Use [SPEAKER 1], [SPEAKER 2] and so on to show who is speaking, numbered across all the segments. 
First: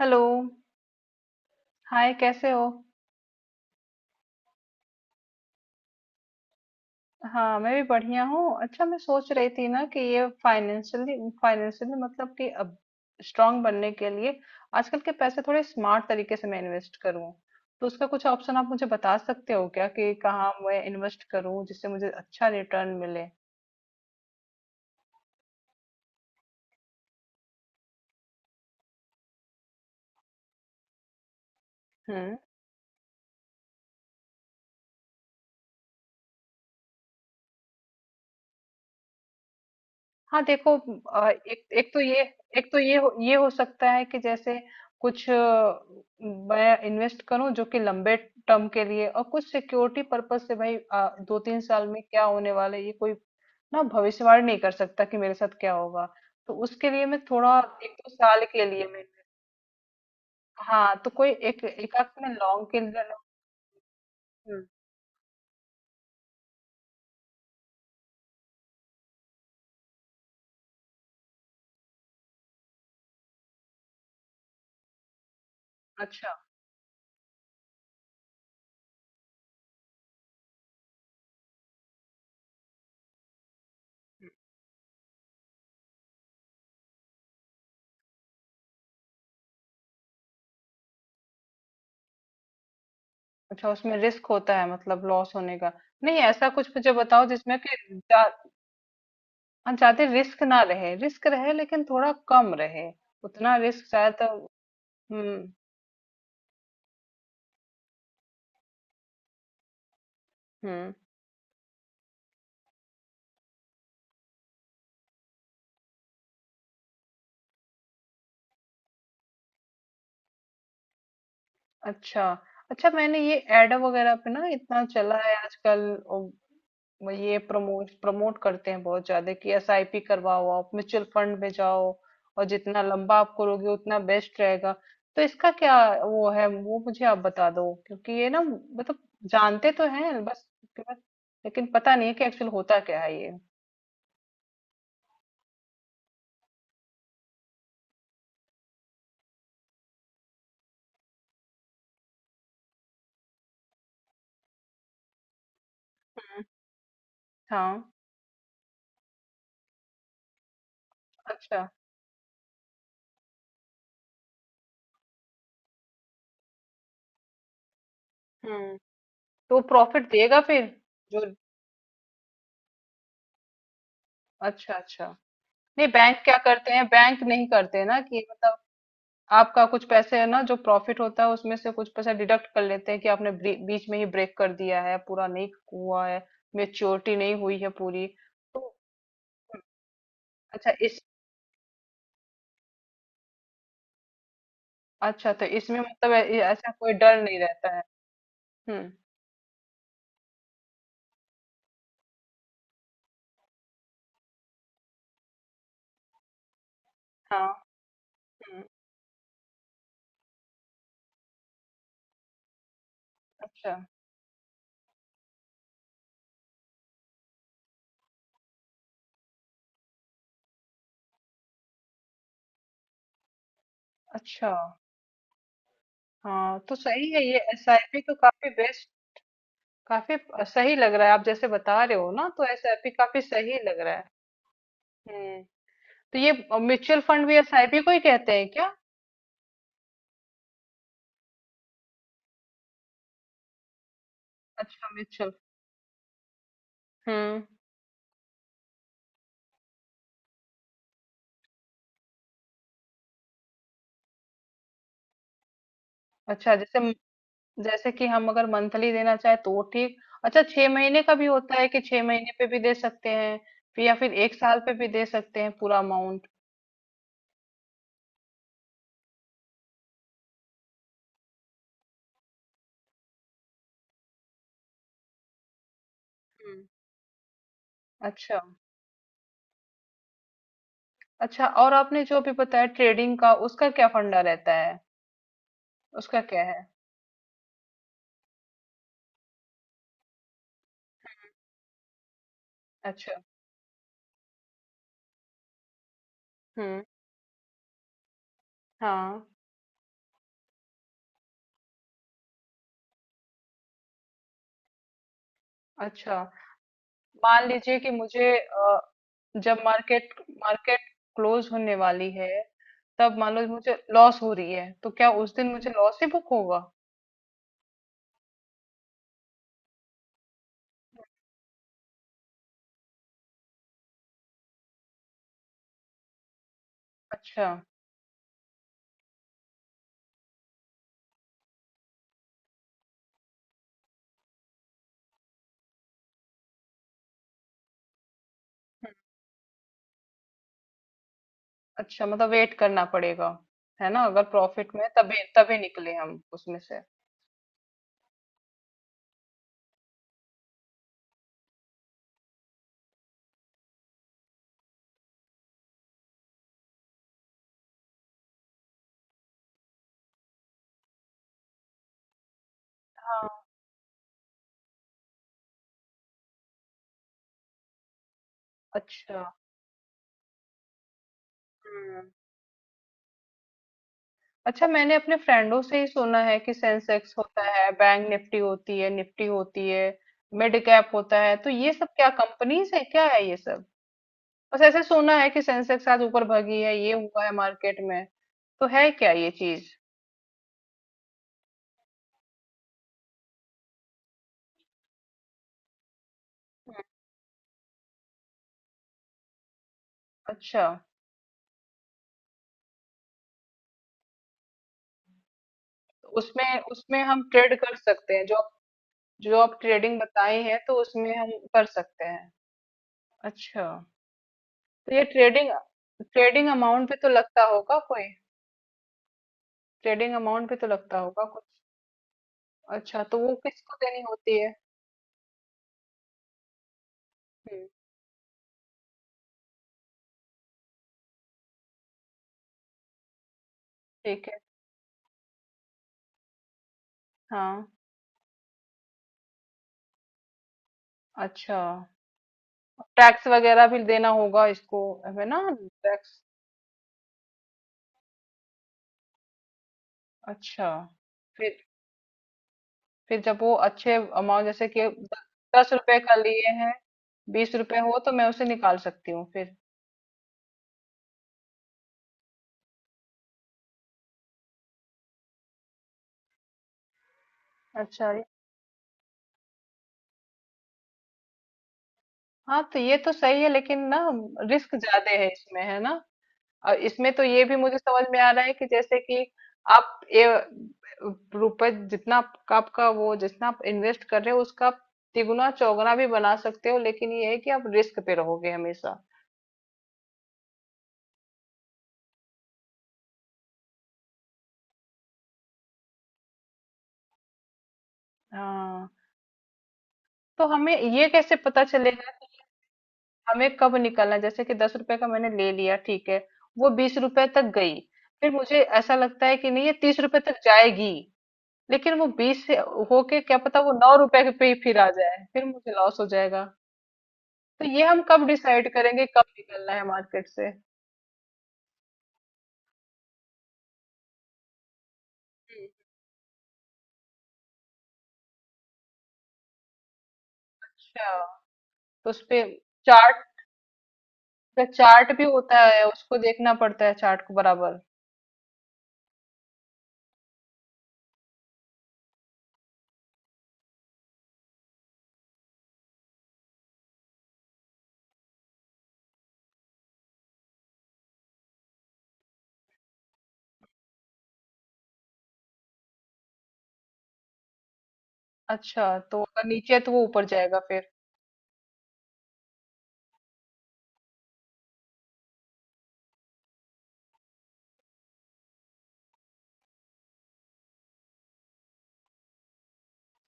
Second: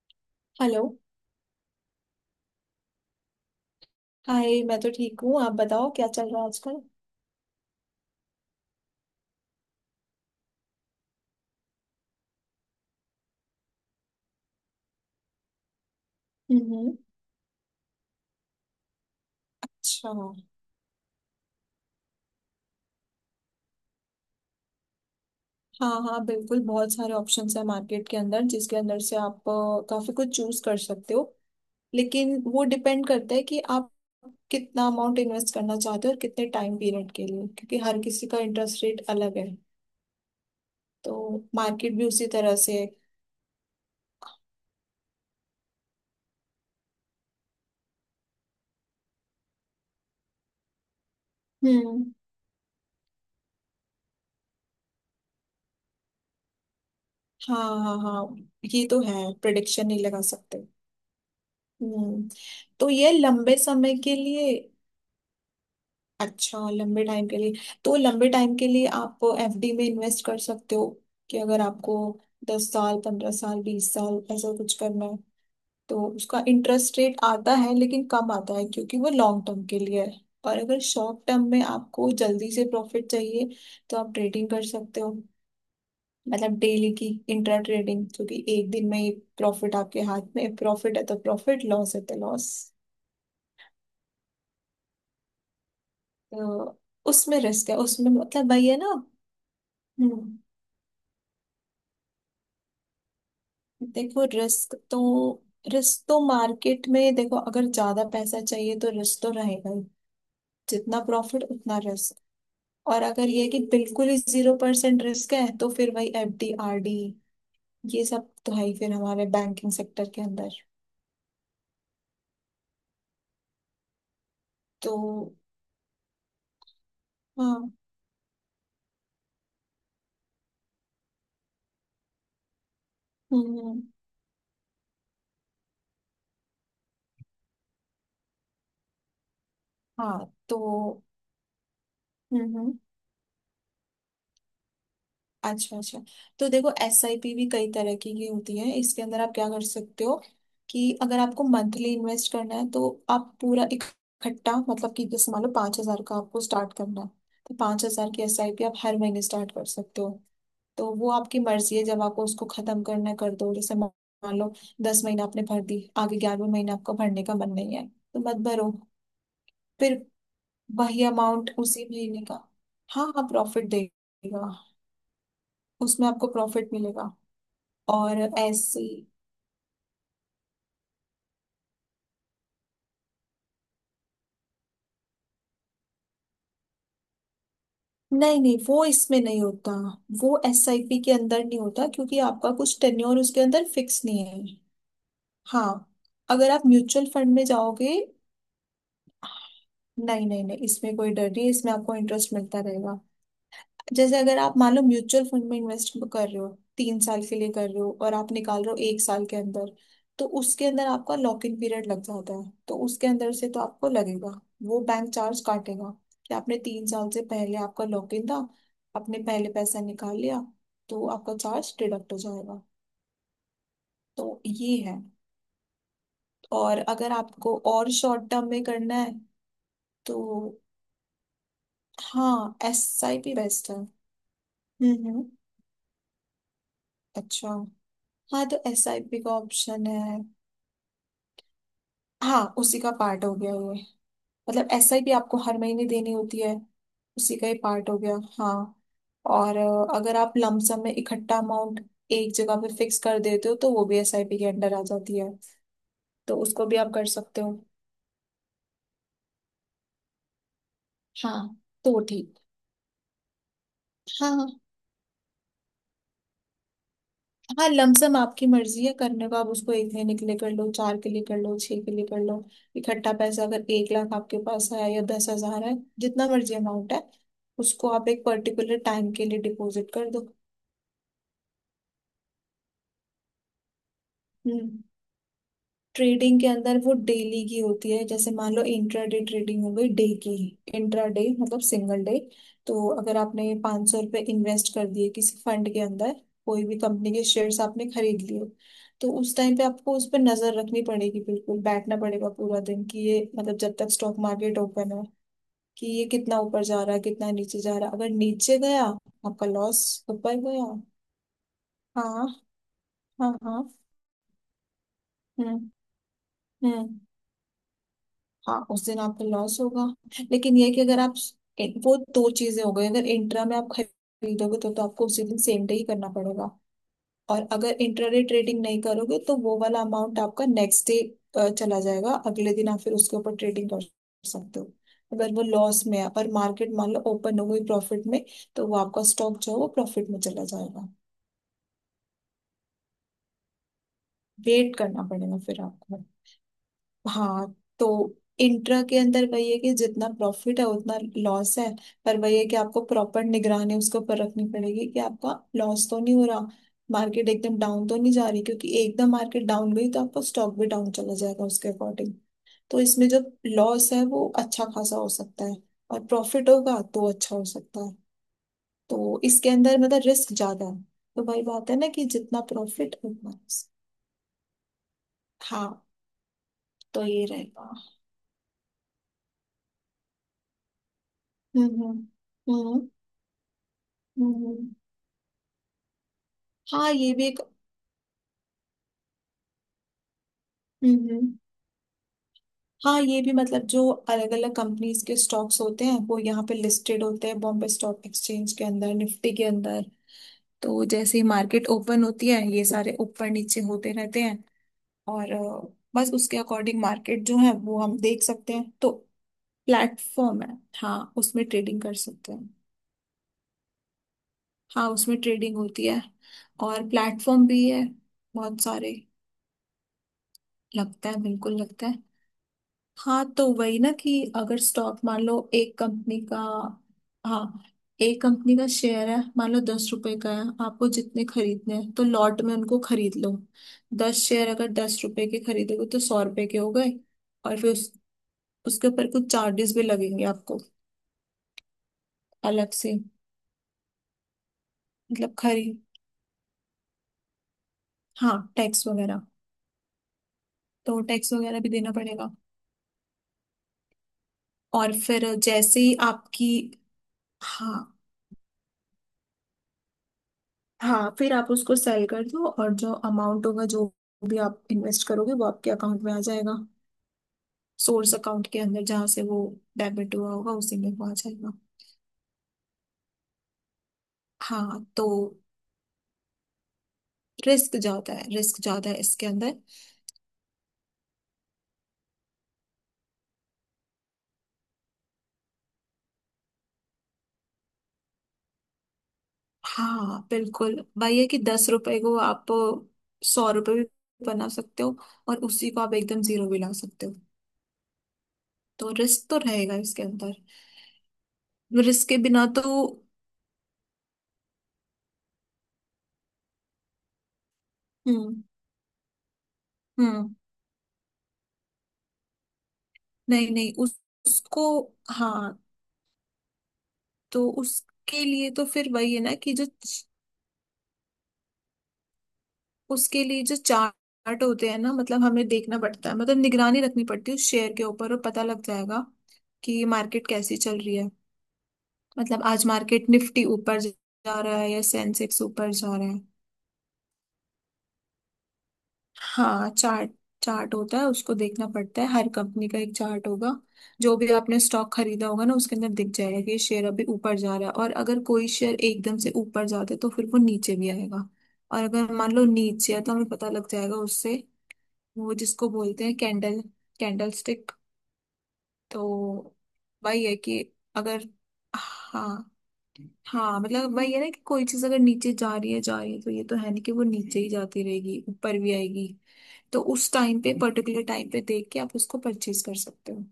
[SPEAKER 1] Hello.
[SPEAKER 2] Hello.
[SPEAKER 1] Hi, कैसे हो?
[SPEAKER 2] Hi, मैं तो ठीक हूँ, आप बताओ क्या चल रहा है आजकल।
[SPEAKER 1] हाँ, मैं भी बढ़िया हूँ। अच्छा, मैं सोच रही थी ना कि ये फाइनेंशियली फाइनेंशियली मतलब कि अब स्ट्रांग बनने के लिए आजकल के पैसे थोड़े स्मार्ट तरीके से मैं इन्वेस्ट
[SPEAKER 2] हम्म।
[SPEAKER 1] करूँ, तो उसका कुछ ऑप्शन आप मुझे बता सकते हो क्या कि
[SPEAKER 2] अच्छा।
[SPEAKER 1] कहाँ मैं इन्वेस्ट करूँ जिससे मुझे अच्छा रिटर्न मिले।
[SPEAKER 2] हाँ हाँ, बिल्कुल, बहुत सारे ऑप्शंस हैं मार्केट के अंदर जिसके अंदर से आप काफी कुछ चूज कर सकते हो, लेकिन
[SPEAKER 1] हम्म।
[SPEAKER 2] वो डिपेंड करता है कि आप कितना अमाउंट इन्वेस्ट करना चाहते हो और कितने टाइम पीरियड के लिए, क्योंकि हर किसी का इंटरेस्ट रेट अलग है,
[SPEAKER 1] हाँ, देखो,
[SPEAKER 2] तो
[SPEAKER 1] एक
[SPEAKER 2] मार्केट भी उसी तरह
[SPEAKER 1] एक तो
[SPEAKER 2] से है।
[SPEAKER 1] ये हो सकता है कि जैसे कुछ मैं इन्वेस्ट करूं जो कि लंबे टर्म के लिए, और कुछ सिक्योरिटी पर्पस से। भाई, दो तीन साल में
[SPEAKER 2] हम्म।
[SPEAKER 1] क्या होने वाला है, ये कोई ना भविष्यवाणी नहीं कर सकता कि मेरे साथ क्या होगा। तो उसके लिए मैं
[SPEAKER 2] हाँ
[SPEAKER 1] थोड़ा एक
[SPEAKER 2] हाँ
[SPEAKER 1] दो
[SPEAKER 2] हाँ,
[SPEAKER 1] साल के
[SPEAKER 2] ये
[SPEAKER 1] लिए
[SPEAKER 2] तो
[SPEAKER 1] मैं,
[SPEAKER 2] है, प्रिडिक्शन नहीं लगा सकते।
[SPEAKER 1] हाँ, तो कोई एक एक आध में
[SPEAKER 2] हम्म।
[SPEAKER 1] लॉन्ग के
[SPEAKER 2] तो
[SPEAKER 1] लिए।
[SPEAKER 2] ये लंबे समय के लिए।
[SPEAKER 1] हम्म,
[SPEAKER 2] अच्छा, लंबे टाइम के लिए तो लंबे टाइम के लिए आप एफडी में इन्वेस्ट कर सकते हो। कि अगर आपको दस साल, पंद्रह साल, बीस साल ऐसा कुछ करना है, तो
[SPEAKER 1] अच्छा।
[SPEAKER 2] उसका इंटरेस्ट रेट आता है लेकिन कम आता है, क्योंकि वो लॉन्ग टर्म के लिए है। और अगर शॉर्ट टर्म में आपको जल्दी से प्रॉफिट चाहिए तो आप
[SPEAKER 1] हम्म,
[SPEAKER 2] ट्रेडिंग कर सकते हो। मतलब डेली की इंट्रा ट्रेडिंग, क्योंकि एक दिन में ही प्रॉफिट आपके हाथ में, प्रॉफिट है तो प्रॉफिट, लॉस है तो लॉस।
[SPEAKER 1] अच्छा, उसमें रिस्क होता है मतलब लॉस होने का? नहीं, ऐसा कुछ
[SPEAKER 2] तो
[SPEAKER 1] मुझे बताओ
[SPEAKER 2] उसमें
[SPEAKER 1] जिसमें
[SPEAKER 2] रिस्क
[SPEAKER 1] कि
[SPEAKER 2] है, उसमें मतलब वही है ना।
[SPEAKER 1] हम चाहते
[SPEAKER 2] हम्म।
[SPEAKER 1] रिस्क ना रहे, रिस्क रहे लेकिन थोड़ा कम रहे, उतना रिस्क शायद
[SPEAKER 2] देखो
[SPEAKER 1] तो।
[SPEAKER 2] रिस्क तो,
[SPEAKER 1] हम्म।
[SPEAKER 2] मार्केट में देखो, अगर ज्यादा पैसा चाहिए तो रिस्क तो रहेगा ही।
[SPEAKER 1] हम्म।
[SPEAKER 2] जितना प्रॉफिट उतना रिस्क। और अगर ये है कि बिल्कुल ही जीरो परसेंट रिस्क है, तो फिर वही एफ डी, आर डी, ये सब तो है ही फिर हमारे बैंकिंग सेक्टर के अंदर।
[SPEAKER 1] अच्छा, अच्छा, मैंने ये एड वगैरह पे ना इतना
[SPEAKER 2] तो
[SPEAKER 1] चला है आजकल। ओ, वो ये
[SPEAKER 2] हाँ।
[SPEAKER 1] प्रमोट प्रमोट करते हैं बहुत ज्यादा कि एसआईपी करवाओ, आप म्यूचुअल फंड में जाओ, और जितना लंबा आप करोगे
[SPEAKER 2] हम्म।
[SPEAKER 1] उतना बेस्ट रहेगा। तो इसका क्या, वो है, वो मुझे आप बता दो, क्योंकि ये ना मतलब, जानते तो हैं
[SPEAKER 2] हाँ
[SPEAKER 1] बस उसके बाद,
[SPEAKER 2] तो।
[SPEAKER 1] लेकिन पता नहीं है कि एक्चुअल
[SPEAKER 2] हम्म हम्म।
[SPEAKER 1] होता क्या है ये।
[SPEAKER 2] अच्छा अच्छा। तो देखो एस आई पी भी कई तरह की ही होती है। इसके अंदर आप क्या कर सकते हो, कि अगर आपको मंथली इन्वेस्ट करना है तो आप पूरा इकट्ठा, मतलब कि जैसे मान लो पाँच हजार का आपको
[SPEAKER 1] हम्म,
[SPEAKER 2] स्टार्ट करना है, तो
[SPEAKER 1] हाँ,
[SPEAKER 2] पाँच हजार की एस आई पी आप हर महीने स्टार्ट कर सकते हो। तो वो आपकी
[SPEAKER 1] अच्छा।
[SPEAKER 2] मर्जी है, जब आपको उसको खत्म करना है, कर दो। जैसे मान लो दस महीने आपने भर दी, आगे ग्यारहवें महीने आपको भरने का मन नहीं है तो मत भरो।
[SPEAKER 1] हम्म। तो
[SPEAKER 2] फिर
[SPEAKER 1] प्रॉफिट देगा फिर
[SPEAKER 2] वही
[SPEAKER 1] जो,
[SPEAKER 2] अमाउंट उसी महीने का। हाँ हाँ, प्रॉफिट देगा।
[SPEAKER 1] अच्छा, अच्छा। नहीं,
[SPEAKER 2] उसमें
[SPEAKER 1] बैंक
[SPEAKER 2] आपको
[SPEAKER 1] क्या करते
[SPEAKER 2] प्रॉफिट
[SPEAKER 1] हैं,
[SPEAKER 2] मिलेगा।
[SPEAKER 1] बैंक नहीं करते ना
[SPEAKER 2] और
[SPEAKER 1] कि मतलब
[SPEAKER 2] ऐसी,
[SPEAKER 1] आपका कुछ पैसे है ना, जो प्रॉफिट होता है उसमें से कुछ पैसा डिडक्ट कर लेते हैं कि आपने बीच में ही ब्रेक कर दिया है, पूरा नहीं हुआ है, मेच्योरिटी नहीं हुई है पूरी।
[SPEAKER 2] नहीं नहीं,
[SPEAKER 1] तो
[SPEAKER 2] वो इसमें नहीं होता। वो
[SPEAKER 1] अच्छा
[SPEAKER 2] एसआईपी
[SPEAKER 1] इस,
[SPEAKER 2] के अंदर नहीं होता, क्योंकि आपका कुछ टेन्योर उसके अंदर फिक्स नहीं है।
[SPEAKER 1] अच्छा तो
[SPEAKER 2] हाँ।
[SPEAKER 1] इसमें मतलब
[SPEAKER 2] अगर आप
[SPEAKER 1] ऐसा कोई
[SPEAKER 2] म्यूचुअल
[SPEAKER 1] डर
[SPEAKER 2] फंड
[SPEAKER 1] नहीं
[SPEAKER 2] में
[SPEAKER 1] रहता है?
[SPEAKER 2] जाओगे,
[SPEAKER 1] हम्म।
[SPEAKER 2] नहीं नहीं नहीं इसमें कोई डर नहीं, इसमें आपको इंटरेस्ट मिलता रहेगा। जैसे अगर आप मान लो म्यूचुअल फंड में इन्वेस्ट कर रहे हो, तीन साल के लिए
[SPEAKER 1] हाँ।
[SPEAKER 2] कर रहे हो और आप
[SPEAKER 1] हम्म,
[SPEAKER 2] निकाल रहे हो एक साल के अंदर, तो उसके अंदर आपका लॉक इन पीरियड लग जाता है, तो उसके अंदर से तो
[SPEAKER 1] अच्छा,
[SPEAKER 2] आपको लगेगा, वो बैंक चार्ज काटेगा कि आपने तीन साल से पहले, आपका लॉक इन था, आपने पहले पैसा निकाल लिया, तो आपका चार्ज डिडक्ट हो जाएगा। तो
[SPEAKER 1] अच्छा।
[SPEAKER 2] ये है।
[SPEAKER 1] हाँ, तो
[SPEAKER 2] और
[SPEAKER 1] सही
[SPEAKER 2] अगर
[SPEAKER 1] है, ये
[SPEAKER 2] आपको और
[SPEAKER 1] एसआईपी तो
[SPEAKER 2] शॉर्ट टर्म
[SPEAKER 1] काफी
[SPEAKER 2] में
[SPEAKER 1] बेस्ट,
[SPEAKER 2] करना है
[SPEAKER 1] काफी
[SPEAKER 2] तो,
[SPEAKER 1] सही लग रहा है आप जैसे बता रहे हो ना, तो
[SPEAKER 2] हाँ एस
[SPEAKER 1] एसआईपी
[SPEAKER 2] आई
[SPEAKER 1] काफी
[SPEAKER 2] पी
[SPEAKER 1] सही
[SPEAKER 2] बेस्ट है।
[SPEAKER 1] लग रहा है।
[SPEAKER 2] हम्म।
[SPEAKER 1] हम्म। तो ये म्यूचुअल फंड भी
[SPEAKER 2] अच्छा।
[SPEAKER 1] एसआईपी को ही कहते
[SPEAKER 2] हाँ
[SPEAKER 1] हैं
[SPEAKER 2] तो
[SPEAKER 1] क्या?
[SPEAKER 2] एस आई पी का ऑप्शन है। हाँ उसी का पार्ट हो गया ये, मतलब
[SPEAKER 1] अच्छा,
[SPEAKER 2] एसआईपी
[SPEAKER 1] म्यूचुअल,
[SPEAKER 2] आपको हर महीने देनी होती है। उसी
[SPEAKER 1] हम्म।
[SPEAKER 2] का ही पार्ट हो गया हाँ। और अगर आप लमसम में इकट्ठा अमाउंट एक जगह पे फिक्स कर देते हो तो वो भी एसआईपी के अंडर आ जाती है, तो
[SPEAKER 1] अच्छा,
[SPEAKER 2] उसको भी
[SPEAKER 1] जैसे
[SPEAKER 2] आप कर सकते हो।
[SPEAKER 1] जैसे कि हम अगर मंथली देना चाहे तो वो ठीक, अच्छा छह महीने का भी
[SPEAKER 2] हाँ
[SPEAKER 1] होता है कि
[SPEAKER 2] तो वो
[SPEAKER 1] छह महीने
[SPEAKER 2] ठीक।
[SPEAKER 1] पे भी दे सकते हैं, फिर या फिर
[SPEAKER 2] हाँ
[SPEAKER 1] एक साल
[SPEAKER 2] हाँ
[SPEAKER 1] पे भी दे सकते हैं पूरा अमाउंट।
[SPEAKER 2] हाँ, लमसम आपकी मर्जी है करने को, आप उसको एक महीने के लिए कर लो, चार के लिए कर लो, छह के लिए कर लो। इकट्ठा पैसा, अगर एक लाख आपके पास है या दस हजार है, जितना मर्जी
[SPEAKER 1] हम्म।
[SPEAKER 2] अमाउंट है, उसको आप एक
[SPEAKER 1] अच्छा,
[SPEAKER 2] पर्टिकुलर टाइम के लिए डिपॉजिट कर दो।
[SPEAKER 1] अच्छा, और आपने जो भी बताया ट्रेडिंग का, उसका क्या फंडा रहता है,
[SPEAKER 2] हम्म।
[SPEAKER 1] उसका
[SPEAKER 2] ट्रेडिंग
[SPEAKER 1] क्या
[SPEAKER 2] के
[SPEAKER 1] है?
[SPEAKER 2] अंदर वो डेली की होती है, जैसे मान लो इंट्राडे ट्रेडिंग हो गई, डे की। इंट्राडे मतलब सिंगल डे। तो
[SPEAKER 1] अच्छा।
[SPEAKER 2] अगर आपने 500 सौ रुपये इन्वेस्ट कर दिए किसी फंड के अंदर, कोई भी
[SPEAKER 1] हम्म,
[SPEAKER 2] कंपनी के शेयर्स आपने खरीद लिए, तो
[SPEAKER 1] हाँ।
[SPEAKER 2] उस टाइम पे आपको उस पर नजर रखनी पड़ेगी, बिल्कुल बैठना पड़ेगा पूरा दिन, कि ये मतलब जब तक स्टॉक मार्केट ओपन है, कि ये
[SPEAKER 1] अच्छा,
[SPEAKER 2] कितना ऊपर जा रहा है कितना
[SPEAKER 1] मान
[SPEAKER 2] नीचे जा
[SPEAKER 1] लीजिए
[SPEAKER 2] रहा
[SPEAKER 1] कि
[SPEAKER 2] है। अगर
[SPEAKER 1] मुझे
[SPEAKER 2] नीचे गया आपका
[SPEAKER 1] जब
[SPEAKER 2] लॉस,
[SPEAKER 1] मार्केट,
[SPEAKER 2] ऊपर गया।
[SPEAKER 1] मार्केट क्लोज होने वाली
[SPEAKER 2] हाँ
[SPEAKER 1] है, तब मान
[SPEAKER 2] हाँ
[SPEAKER 1] लो
[SPEAKER 2] हाँ।
[SPEAKER 1] मुझे लॉस हो रही है, तो क्या उस दिन मुझे
[SPEAKER 2] हम्म
[SPEAKER 1] लॉस ही बुक होगा?
[SPEAKER 2] हम्म। हाँ उस दिन आपका लॉस होगा। लेकिन ये है कि अगर आप, वो दो चीजें हो गई। अगर इंट्रा में आप खरीदोगे तो आपको उसी दिन सेम डे ही करना पड़ेगा।
[SPEAKER 1] अच्छा।
[SPEAKER 2] और अगर इंट्राडे ट्रेडिंग नहीं करोगे तो वो वाला अमाउंट आपका नेक्स्ट डे चला जाएगा, अगले दिन आप फिर उसके ऊपर ट्रेडिंग कर सकते हो। अगर वो लॉस में है और मार्केट मान लो ओपन हो गई प्रॉफिट में, तो वो आपका स्टॉक जो है वो प्रॉफिट में चला जाएगा।
[SPEAKER 1] अच्छा, मतलब वेट करना पड़ेगा, है ना? अगर प्रॉफिट
[SPEAKER 2] वेट
[SPEAKER 1] में
[SPEAKER 2] करना
[SPEAKER 1] तभी
[SPEAKER 2] पड़ेगा
[SPEAKER 1] तभी
[SPEAKER 2] फिर
[SPEAKER 1] निकले
[SPEAKER 2] आपको।
[SPEAKER 1] हम उसमें से।
[SPEAKER 2] हाँ तो इंट्रा के अंदर वही है कि जितना प्रॉफिट है उतना लॉस है। पर वही है कि आपको प्रॉपर निगरानी उसके ऊपर रखनी पड़ेगी कि आपका लॉस तो नहीं हो रहा, मार्केट एकदम डाउन तो नहीं जा रही, क्योंकि एकदम मार्केट डाउन गई तो आपका स्टॉक भी डाउन चला जाएगा उसके अकॉर्डिंग। तो इसमें जो
[SPEAKER 1] हाँ।
[SPEAKER 2] लॉस है वो अच्छा खासा हो सकता है, और प्रॉफिट होगा तो अच्छा हो सकता है। तो
[SPEAKER 1] अच्छा।
[SPEAKER 2] इसके अंदर मतलब रिस्क ज्यादा है। तो वही बात है ना कि
[SPEAKER 1] हम्म।
[SPEAKER 2] जितना प्रॉफिट उतना risk।
[SPEAKER 1] अच्छा, मैंने अपने फ्रेंडों से
[SPEAKER 2] हाँ
[SPEAKER 1] ही सुना है कि
[SPEAKER 2] तो
[SPEAKER 1] सेंसेक्स
[SPEAKER 2] ये
[SPEAKER 1] होता है,
[SPEAKER 2] रहेगा।
[SPEAKER 1] बैंक निफ्टी होती है, निफ्टी होती है, मिड कैप होता है, तो ये सब
[SPEAKER 2] हम्म।
[SPEAKER 1] क्या कंपनीज है,
[SPEAKER 2] हम्म
[SPEAKER 1] क्या है ये सब?
[SPEAKER 2] हम्म।
[SPEAKER 1] बस
[SPEAKER 2] हम्म।
[SPEAKER 1] ऐसे सुना है कि सेंसेक्स आज ऊपर भागी है,
[SPEAKER 2] हाँ
[SPEAKER 1] ये
[SPEAKER 2] ये
[SPEAKER 1] हुआ
[SPEAKER 2] भी
[SPEAKER 1] है
[SPEAKER 2] एक।
[SPEAKER 1] मार्केट में, तो है क्या ये चीज?
[SPEAKER 2] हम्म। हाँ ये भी मतलब जो अलग अलग कंपनीज के स्टॉक्स होते हैं वो यहाँ पे लिस्टेड होते हैं, बॉम्बे स्टॉक एक्सचेंज के अंदर, निफ्टी के अंदर।
[SPEAKER 1] अच्छा,
[SPEAKER 2] तो जैसे ही मार्केट ओपन होती है ये सारे ऊपर नीचे होते रहते हैं। और
[SPEAKER 1] तो
[SPEAKER 2] बस उसके
[SPEAKER 1] उसमें,
[SPEAKER 2] अकॉर्डिंग
[SPEAKER 1] उसमें हम
[SPEAKER 2] मार्केट जो है
[SPEAKER 1] ट्रेड कर
[SPEAKER 2] वो हम
[SPEAKER 1] सकते
[SPEAKER 2] देख
[SPEAKER 1] हैं, जो
[SPEAKER 2] सकते हैं। तो
[SPEAKER 1] जो आप ट्रेडिंग बताई
[SPEAKER 2] प्लेटफॉर्म
[SPEAKER 1] है
[SPEAKER 2] है,
[SPEAKER 1] तो
[SPEAKER 2] हाँ
[SPEAKER 1] उसमें हम
[SPEAKER 2] उसमें
[SPEAKER 1] कर
[SPEAKER 2] ट्रेडिंग कर
[SPEAKER 1] सकते हैं?
[SPEAKER 2] सकते हैं।
[SPEAKER 1] अच्छा,
[SPEAKER 2] हाँ
[SPEAKER 1] तो ये
[SPEAKER 2] उसमें
[SPEAKER 1] ट्रेडिंग,
[SPEAKER 2] ट्रेडिंग होती है।
[SPEAKER 1] ट्रेडिंग अमाउंट
[SPEAKER 2] और
[SPEAKER 1] पे तो लगता
[SPEAKER 2] प्लेटफॉर्म भी
[SPEAKER 1] होगा
[SPEAKER 2] है
[SPEAKER 1] कोई,
[SPEAKER 2] बहुत सारे।
[SPEAKER 1] ट्रेडिंग अमाउंट पे तो लगता
[SPEAKER 2] लगता है,
[SPEAKER 1] होगा कुछ?
[SPEAKER 2] बिल्कुल लगता है।
[SPEAKER 1] अच्छा, तो
[SPEAKER 2] हाँ
[SPEAKER 1] वो
[SPEAKER 2] तो
[SPEAKER 1] किसको
[SPEAKER 2] वही ना
[SPEAKER 1] देनी
[SPEAKER 2] कि
[SPEAKER 1] होती है?
[SPEAKER 2] अगर स्टॉक मान लो एक कंपनी का,
[SPEAKER 1] हम्म।
[SPEAKER 2] हाँ एक कंपनी का शेयर है मान लो दस रुपए का है, आपको जितने खरीदने हैं तो लॉट में उनको खरीद लो। दस
[SPEAKER 1] ठीक है।
[SPEAKER 2] शेयर अगर दस रुपए के खरीदोगे तो सौ रुपए के हो गए। और
[SPEAKER 1] हाँ।
[SPEAKER 2] फिर उस, उसके ऊपर कुछ चार्जेस भी लगेंगे आपको
[SPEAKER 1] अच्छा,
[SPEAKER 2] अलग से।
[SPEAKER 1] टैक्स वगैरह भी देना होगा इसको, है
[SPEAKER 2] मतलब
[SPEAKER 1] ना,
[SPEAKER 2] खरीद,
[SPEAKER 1] टैक्स?
[SPEAKER 2] हाँ टैक्स वगैरह,
[SPEAKER 1] अच्छा।
[SPEAKER 2] तो टैक्स
[SPEAKER 1] फिर
[SPEAKER 2] वगैरह भी देना पड़ेगा।
[SPEAKER 1] फिर जब वो अच्छे अमाउंट, जैसे कि
[SPEAKER 2] और फिर
[SPEAKER 1] दस
[SPEAKER 2] जैसे ही
[SPEAKER 1] रुपए का लिए
[SPEAKER 2] आपकी,
[SPEAKER 1] हैं, बीस रुपए
[SPEAKER 2] हाँ
[SPEAKER 1] हो तो मैं उसे निकाल सकती हूँ फिर?
[SPEAKER 2] हाँ फिर आप उसको सेल कर दो, और जो अमाउंट होगा जो भी आप इन्वेस्ट करोगे वो आपके अकाउंट में आ जाएगा।
[SPEAKER 1] अच्छा।
[SPEAKER 2] सोर्स अकाउंट के अंदर जहाँ से वो डेबिट हुआ होगा उसी में वो आ जाएगा।
[SPEAKER 1] हाँ तो ये तो सही है, लेकिन ना, रिस्क
[SPEAKER 2] हाँ तो
[SPEAKER 1] ज्यादा है इसमें, है ना? और इसमें तो ये भी
[SPEAKER 2] रिस्क
[SPEAKER 1] मुझे समझ
[SPEAKER 2] ज्यादा
[SPEAKER 1] में
[SPEAKER 2] है,
[SPEAKER 1] आ रहा है कि जैसे कि
[SPEAKER 2] इसके अंदर।
[SPEAKER 1] आप ये रुपए जितना, आपका आपका वो जितना आप इन्वेस्ट कर रहे हो, उसका आप तिगुना चौगुना भी बना सकते हो, लेकिन ये है कि आप रिस्क पे रहोगे हमेशा।
[SPEAKER 2] हाँ बिल्कुल, वही है कि दस रुपए को आप सौ रुपए भी बना सकते हो, और उसी को आप एकदम जीरो भी ला सकते हो।
[SPEAKER 1] हाँ,
[SPEAKER 2] तो रिस्क तो रहेगा इसके अंदर,
[SPEAKER 1] तो हमें ये कैसे पता
[SPEAKER 2] रिस्क
[SPEAKER 1] चलेगा
[SPEAKER 2] के
[SPEAKER 1] कि
[SPEAKER 2] बिना तो।
[SPEAKER 1] हमें कब निकलना है? जैसे कि दस रुपए का मैंने ले लिया, ठीक है, वो बीस रुपए तक गई, फिर
[SPEAKER 2] हम्म
[SPEAKER 1] मुझे ऐसा लगता है कि नहीं, ये तीस रुपए
[SPEAKER 2] हम्म।
[SPEAKER 1] तक जाएगी, लेकिन वो बीस से होके क्या
[SPEAKER 2] नहीं
[SPEAKER 1] पता वो
[SPEAKER 2] नहीं,
[SPEAKER 1] नौ
[SPEAKER 2] उस
[SPEAKER 1] रुपए के पे ही
[SPEAKER 2] उसको,
[SPEAKER 1] फिर आ जाए, फिर
[SPEAKER 2] हाँ
[SPEAKER 1] मुझे लॉस हो जाएगा।
[SPEAKER 2] तो
[SPEAKER 1] तो ये हम
[SPEAKER 2] उसके
[SPEAKER 1] कब
[SPEAKER 2] लिए तो
[SPEAKER 1] डिसाइड
[SPEAKER 2] फिर
[SPEAKER 1] करेंगे
[SPEAKER 2] वही है
[SPEAKER 1] कब
[SPEAKER 2] ना कि जो,
[SPEAKER 1] निकलना है मार्केट से?
[SPEAKER 2] उसके लिए जो चार्ट होते हैं ना, मतलब हमें
[SPEAKER 1] हम्म।
[SPEAKER 2] देखना पड़ता है, मतलब निगरानी रखनी पड़ती है उस शेयर के ऊपर और पता लग जाएगा कि मार्केट कैसी चल रही है।
[SPEAKER 1] अच्छा, तो उसपे
[SPEAKER 2] मतलब आज मार्केट
[SPEAKER 1] चार्ट,
[SPEAKER 2] निफ्टी ऊपर जा रहा है या
[SPEAKER 1] चार्ट भी
[SPEAKER 2] सेंसेक्स
[SPEAKER 1] होता
[SPEAKER 2] ऊपर
[SPEAKER 1] है,
[SPEAKER 2] जा रहा
[SPEAKER 1] उसको
[SPEAKER 2] है।
[SPEAKER 1] देखना पड़ता है चार्ट को बराबर?
[SPEAKER 2] हाँ चार्ट, होता है, उसको देखना पड़ता है। हर कंपनी का एक चार्ट होगा, जो भी आपने स्टॉक खरीदा होगा ना, उसके अंदर दिख जाएगा कि ये शेयर अभी ऊपर जा रहा है। और अगर कोई शेयर एकदम से ऊपर जाता है तो फिर वो नीचे भी आएगा। और अगर मान लो नीचे है तो हमें पता लग जाएगा उससे, वो जिसको बोलते हैं कैंडल, कैंडल स्टिक।
[SPEAKER 1] अच्छा, तो अगर
[SPEAKER 2] तो
[SPEAKER 1] नीचे है तो वो ऊपर
[SPEAKER 2] वही है
[SPEAKER 1] जाएगा
[SPEAKER 2] कि
[SPEAKER 1] फिर?
[SPEAKER 2] अगर, हाँ हाँ, मतलब वही है ना कि कोई चीज अगर नीचे जा रही है तो ये तो है नहीं कि वो नीचे ही जाती रहेगी, ऊपर भी आएगी। तो उस टाइम पे, पर्टिकुलर टाइम पे देख के आप उसको परचेज कर सकते हो।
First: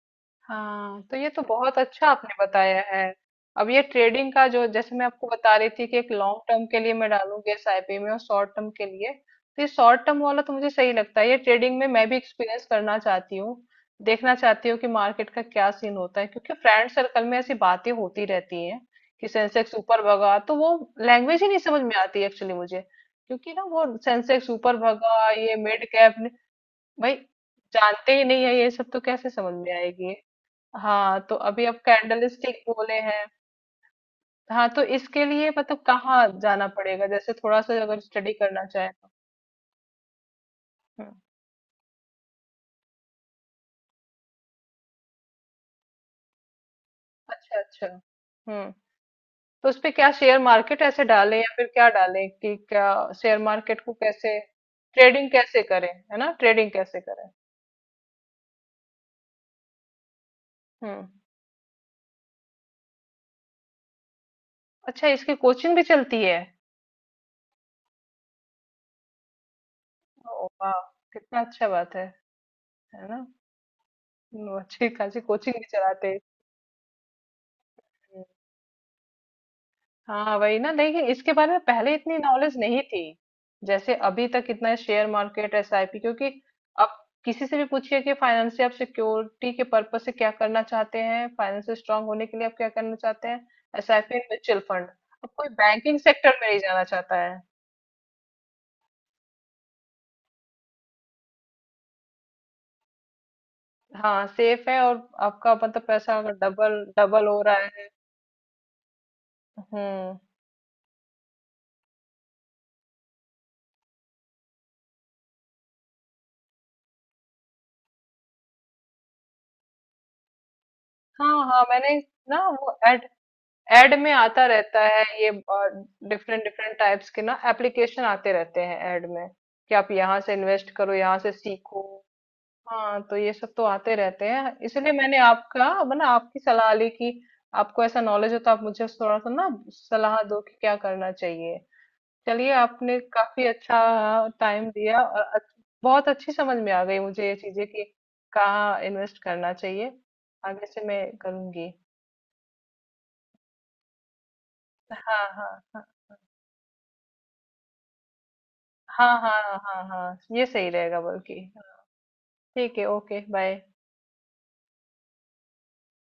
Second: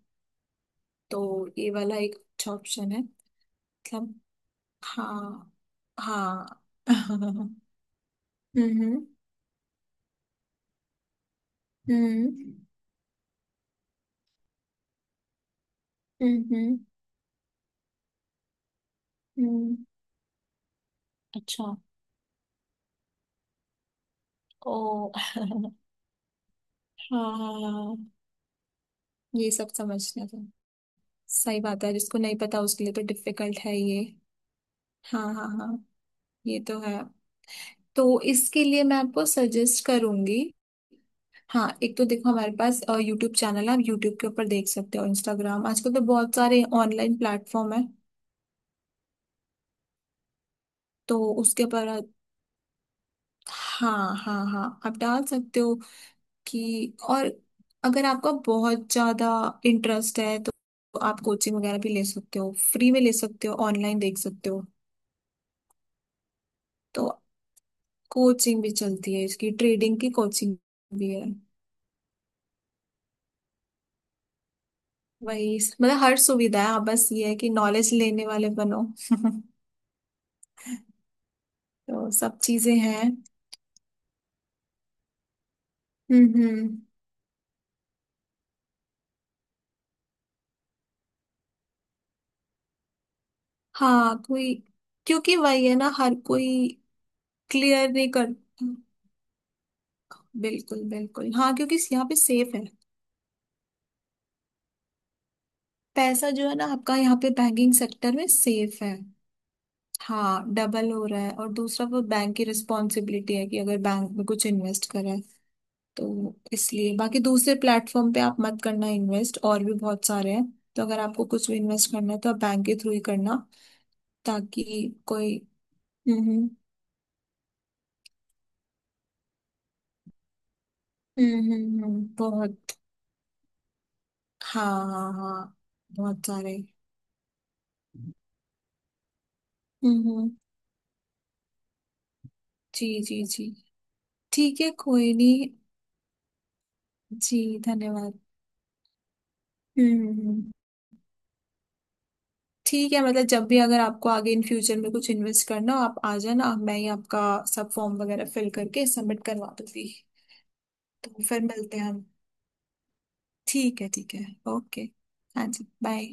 [SPEAKER 1] हाँ, तो ये तो
[SPEAKER 2] तो ये
[SPEAKER 1] बहुत
[SPEAKER 2] वाला
[SPEAKER 1] अच्छा
[SPEAKER 2] एक
[SPEAKER 1] आपने
[SPEAKER 2] अच्छा
[SPEAKER 1] बताया
[SPEAKER 2] ऑप्शन है।
[SPEAKER 1] है। अब ये
[SPEAKER 2] मतलब
[SPEAKER 1] ट्रेडिंग का जो, जैसे मैं आपको
[SPEAKER 2] हाँ
[SPEAKER 1] बता रही थी कि एक लॉन्ग
[SPEAKER 2] हाँ
[SPEAKER 1] टर्म के लिए मैं
[SPEAKER 2] हम्म।
[SPEAKER 1] डालूंगी एसआईपी में, और शॉर्ट टर्म के
[SPEAKER 2] हम्म
[SPEAKER 1] लिए, तो ये शॉर्ट टर्म वाला तो मुझे सही लगता है, ये ट्रेडिंग में मैं भी एक्सपीरियंस करना चाहती हूँ, देखना चाहती हूँ कि मार्केट का क्या सीन होता है,
[SPEAKER 2] हम्म।
[SPEAKER 1] क्योंकि फ्रेंड सर्कल में ऐसी बातें होती रहती हैं कि सेंसेक्स
[SPEAKER 2] हम्म,
[SPEAKER 1] ऊपर भगा, तो वो लैंग्वेज ही नहीं
[SPEAKER 2] अच्छा,
[SPEAKER 1] समझ में आती एक्चुअली मुझे, क्योंकि ना वो सेंसेक्स ऊपर
[SPEAKER 2] ओ
[SPEAKER 1] भगा, ये मिड कैप, भाई,
[SPEAKER 2] हाँ
[SPEAKER 1] जानते ही नहीं है ये सब, तो कैसे
[SPEAKER 2] ये
[SPEAKER 1] समझ
[SPEAKER 2] सब
[SPEAKER 1] में आएगी?
[SPEAKER 2] समझना था।
[SPEAKER 1] हाँ, तो
[SPEAKER 2] सही
[SPEAKER 1] अभी आप
[SPEAKER 2] बात है, जिसको
[SPEAKER 1] कैंडल
[SPEAKER 2] नहीं पता
[SPEAKER 1] स्टिक
[SPEAKER 2] उसके लिए
[SPEAKER 1] बोले
[SPEAKER 2] तो
[SPEAKER 1] हैं,
[SPEAKER 2] डिफिकल्ट है ये।
[SPEAKER 1] हाँ, तो इसके
[SPEAKER 2] हाँ
[SPEAKER 1] लिए
[SPEAKER 2] हाँ
[SPEAKER 1] मतलब
[SPEAKER 2] हाँ,
[SPEAKER 1] कहाँ
[SPEAKER 2] ये
[SPEAKER 1] जाना
[SPEAKER 2] तो है।
[SPEAKER 1] पड़ेगा जैसे थोड़ा सा अगर
[SPEAKER 2] तो
[SPEAKER 1] स्टडी करना
[SPEAKER 2] इसके लिए
[SPEAKER 1] चाहे
[SPEAKER 2] मैं
[SPEAKER 1] तो?
[SPEAKER 2] आपको सजेस्ट करूंगी,
[SPEAKER 1] हम्म,
[SPEAKER 2] हाँ एक तो देखो हमारे पास यूट्यूब चैनल है, आप यूट्यूब के ऊपर देख सकते हो, इंस्टाग्राम, आजकल तो बहुत सारे ऑनलाइन
[SPEAKER 1] अच्छा,
[SPEAKER 2] प्लेटफॉर्म है।
[SPEAKER 1] अच्छा। हम्म, तो उसपे क्या शेयर मार्केट ऐसे
[SPEAKER 2] तो
[SPEAKER 1] डाले या
[SPEAKER 2] उसके
[SPEAKER 1] फिर क्या
[SPEAKER 2] ऊपर,
[SPEAKER 1] डाले कि क्या, शेयर मार्केट को
[SPEAKER 2] हाँ
[SPEAKER 1] कैसे,
[SPEAKER 2] हाँ हाँ आप डाल
[SPEAKER 1] ट्रेडिंग
[SPEAKER 2] सकते
[SPEAKER 1] कैसे
[SPEAKER 2] हो।
[SPEAKER 1] करें, है ना, ट्रेडिंग
[SPEAKER 2] कि
[SPEAKER 1] कैसे
[SPEAKER 2] और
[SPEAKER 1] करें?
[SPEAKER 2] अगर आपका बहुत ज्यादा इंटरेस्ट है तो
[SPEAKER 1] हम्म।
[SPEAKER 2] आप कोचिंग वगैरह भी ले सकते हो, फ्री में ले सकते हो, ऑनलाइन देख सकते हो।
[SPEAKER 1] अच्छा, इसकी कोचिंग भी चलती है?
[SPEAKER 2] तो कोचिंग भी चलती है, इसकी ट्रेडिंग की
[SPEAKER 1] ओ
[SPEAKER 2] कोचिंग
[SPEAKER 1] वाह,
[SPEAKER 2] भी है।
[SPEAKER 1] कितना अच्छा बात है ना! अच्छी खासी कोचिंग
[SPEAKER 2] वही,
[SPEAKER 1] भी
[SPEAKER 2] मतलब
[SPEAKER 1] चलाते
[SPEAKER 2] हर सुविधा है, आप बस ये है कि नॉलेज
[SPEAKER 1] हैं।
[SPEAKER 2] लेने वाले बनो।
[SPEAKER 1] हाँ वही ना, लेकिन इसके बारे में पहले
[SPEAKER 2] तो
[SPEAKER 1] इतनी
[SPEAKER 2] सब
[SPEAKER 1] नॉलेज
[SPEAKER 2] चीजें
[SPEAKER 1] नहीं थी,
[SPEAKER 2] हैं।
[SPEAKER 1] जैसे अभी तक इतना शेयर मार्केट एसआईपी, क्योंकि
[SPEAKER 2] हम्म।
[SPEAKER 1] अब किसी से भी पूछिए कि फाइनेंस से आप सिक्योरिटी के पर्पज से क्या करना चाहते हैं, फाइनेंस स्ट्रांग होने के लिए आप क्या करना चाहते हैं, एसआईपी,
[SPEAKER 2] हाँ कोई,
[SPEAKER 1] म्यूचुअल फंड, अब
[SPEAKER 2] क्योंकि
[SPEAKER 1] कोई
[SPEAKER 2] वही है ना,
[SPEAKER 1] बैंकिंग
[SPEAKER 2] हर
[SPEAKER 1] सेक्टर में
[SPEAKER 2] कोई
[SPEAKER 1] नहीं जाना चाहता है।
[SPEAKER 2] क्लियर नहीं करता। बिल्कुल बिल्कुल, हाँ क्योंकि यहाँ पे सेफ है।
[SPEAKER 1] हाँ, सेफ है, और आपका मतलब पैसा
[SPEAKER 2] पैसा
[SPEAKER 1] अगर
[SPEAKER 2] जो है ना
[SPEAKER 1] डबल
[SPEAKER 2] आपका यहाँ
[SPEAKER 1] डबल
[SPEAKER 2] पे
[SPEAKER 1] हो रहा
[SPEAKER 2] बैंकिंग
[SPEAKER 1] है।
[SPEAKER 2] सेक्टर में सेफ है।
[SPEAKER 1] हम्म।
[SPEAKER 2] हाँ डबल हो रहा है, और दूसरा वो बैंक की रिस्पॉन्सिबिलिटी है कि अगर बैंक में कुछ इन्वेस्ट करें। तो इसलिए बाकी दूसरे प्लेटफॉर्म पे आप मत करना इन्वेस्ट, और भी बहुत सारे हैं। तो अगर आपको
[SPEAKER 1] हाँ,
[SPEAKER 2] कुछ भी
[SPEAKER 1] हाँ,
[SPEAKER 2] इन्वेस्ट
[SPEAKER 1] मैंने,
[SPEAKER 2] करना है तो आप
[SPEAKER 1] ना
[SPEAKER 2] बैंक के
[SPEAKER 1] वो
[SPEAKER 2] थ्रू ही करना,
[SPEAKER 1] ऐड में आता रहता
[SPEAKER 2] ताकि
[SPEAKER 1] है ये,
[SPEAKER 2] कोई,
[SPEAKER 1] डिफरेंट
[SPEAKER 2] हम्म।
[SPEAKER 1] डिफरेंट टाइप्स के ना एप्लीकेशन आते रहते हैं ऐड में, कि आप यहाँ से इन्वेस्ट करो, यहाँ से सीखो।
[SPEAKER 2] बहुत।
[SPEAKER 1] हाँ, तो ये सब तो आते रहते हैं,
[SPEAKER 2] हाँ
[SPEAKER 1] इसलिए
[SPEAKER 2] हाँ हाँ,
[SPEAKER 1] मैंने
[SPEAKER 2] बहुत
[SPEAKER 1] आपकी
[SPEAKER 2] सारे।
[SPEAKER 1] सलाह ली कि आपको ऐसा नॉलेज हो तो आप मुझे थोड़ा सा ना
[SPEAKER 2] हम्म
[SPEAKER 1] सलाह
[SPEAKER 2] हम्म,
[SPEAKER 1] दो कि क्या करना चाहिए। चलिए,
[SPEAKER 2] जी
[SPEAKER 1] आपने
[SPEAKER 2] जी जी,
[SPEAKER 1] काफी अच्छा
[SPEAKER 2] ठीक
[SPEAKER 1] टाइम
[SPEAKER 2] है
[SPEAKER 1] दिया,
[SPEAKER 2] कोई
[SPEAKER 1] और
[SPEAKER 2] नहीं।
[SPEAKER 1] बहुत अच्छी समझ में आ गई मुझे ये
[SPEAKER 2] जी
[SPEAKER 1] चीजें कि
[SPEAKER 2] धन्यवाद।
[SPEAKER 1] कहाँ इन्वेस्ट करना चाहिए,
[SPEAKER 2] हम्म हम्म,
[SPEAKER 1] आगे से मैं करूंगी।
[SPEAKER 2] ठीक है, मतलब जब भी अगर आपको आगे इन फ्यूचर में कुछ
[SPEAKER 1] हाँ,
[SPEAKER 2] इन्वेस्ट
[SPEAKER 1] हाँ,
[SPEAKER 2] करना हो
[SPEAKER 1] हाँ,
[SPEAKER 2] आप आ जाना, मैं ही आपका सब फॉर्म वगैरह फिल करके
[SPEAKER 1] हाँ,
[SPEAKER 2] सबमिट
[SPEAKER 1] हाँ,
[SPEAKER 2] करवा
[SPEAKER 1] हाँ, हाँ,
[SPEAKER 2] दूंगी।
[SPEAKER 1] हाँ, ये सही रहेगा
[SPEAKER 2] तो
[SPEAKER 1] बल्कि।
[SPEAKER 2] फिर मिलते हैं हम।
[SPEAKER 1] ठीक है, ओके, बाय।
[SPEAKER 2] ठीक है ठीक है, ओके। हाँ जी बाय।